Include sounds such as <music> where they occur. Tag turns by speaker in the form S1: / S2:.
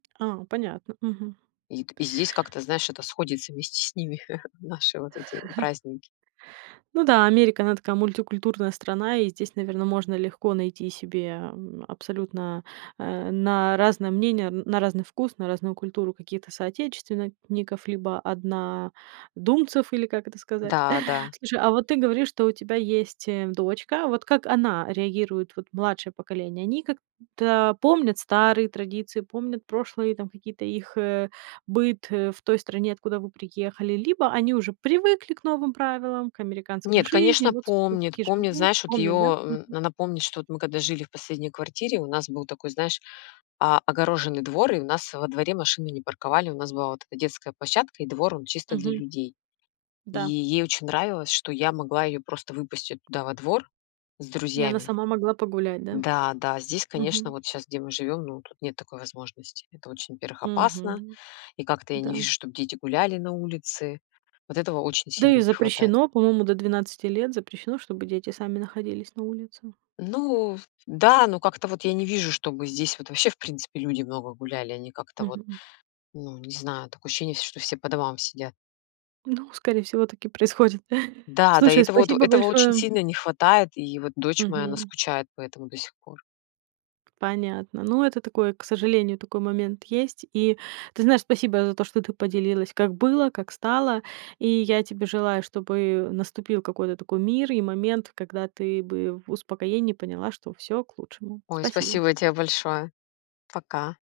S1: А, понятно. Мгм.
S2: И т и здесь как-то, знаешь, это сходится вместе с ними, <chuckles> наши вот эти
S1: <chuckles>
S2: праздники.
S1: Ну да, Америка- она такая мультикультурная страна, и здесь, наверно, можно легко найти себе, эм, абсолютно, э, на разное мнение, на разный вкус, на разную культуру какие-то соотечественников, либо однодумцев, или как это сказать.
S2: Да, да.
S1: Слушай, а вот ты говоришь, что у тебя есть, э, дочка. Вот как она реагирует, вот младшее поколение? Они как-то помнят старые традиции, помнят прошлые там какие-то их, э, быт, э, в той стране, откуда вы приехали, либо они уже привыкли к новым правилам, к американской
S2: Нет,
S1: жизни?
S2: конечно,
S1: Вот, собственно, так
S2: помнит.
S1: и
S2: Помнит,
S1: живут.
S2: знаешь, вот ее,
S1: Помнят, да?
S2: м,
S1: Мгм.
S2: она помнит, что вот мы когда жили в последней квартире, у нас был такой, знаешь, о огороженный двор и у нас во дворе машины не парковали. У нас была вот эта детская площадка и двор, он чисто для
S1: Мгм.
S2: людей. И
S1: Да.
S2: ей очень нравилось, что я могла ее просто выпустить туда во двор с
S1: И она
S2: друзьями.
S1: сама могла погулять, да?
S2: Да, да, здесь, конечно,
S1: Мгм.
S2: вот щас, где мы живем, ну, тут нет такой возможности. Это очень, во-первых, опасно,
S1: Мгм.
S2: и как-то я
S1: Да.
S2: не вижу, чтоб дети гуляли на улице. Вот этого очень
S1: Да
S2: сильно
S1: и
S2: не хватает.
S1: запрещено. По-моему, до 12 лет запрещено, чтобы дети сами находились на улице.
S2: Ну, ф да, но как-то вот я не вижу, чтобы здесь вот вообще, в принципе, люди много гуляли. Они как-то вот,
S1: Мгм, м.
S2: ну, не знаю, такое ощущение есть, что все по домам сидят.
S1: Ну, скорее всего, так и происходит.
S2: Да, да, и
S1: Слушай,
S2: это вот,
S1: спасибо
S2: этого очень
S1: большое.
S2: сильно не хватает, и вот дочь моя, она
S1: Мгм.
S2: скучает по этому до сих пор.
S1: Понятно. Ну, это такое, к сожалению, такой момент есть. И, ты знаешь, спасибо за то, что ты поделилась, как было, как стало. И я тебе желаю, чтобы наступил какой-то такой мир и момент, когда ты бы в успокоении поняла, что всё к лучшему.
S2: Ой,
S1: Спасибо.
S2: спасибо те большое. Пока.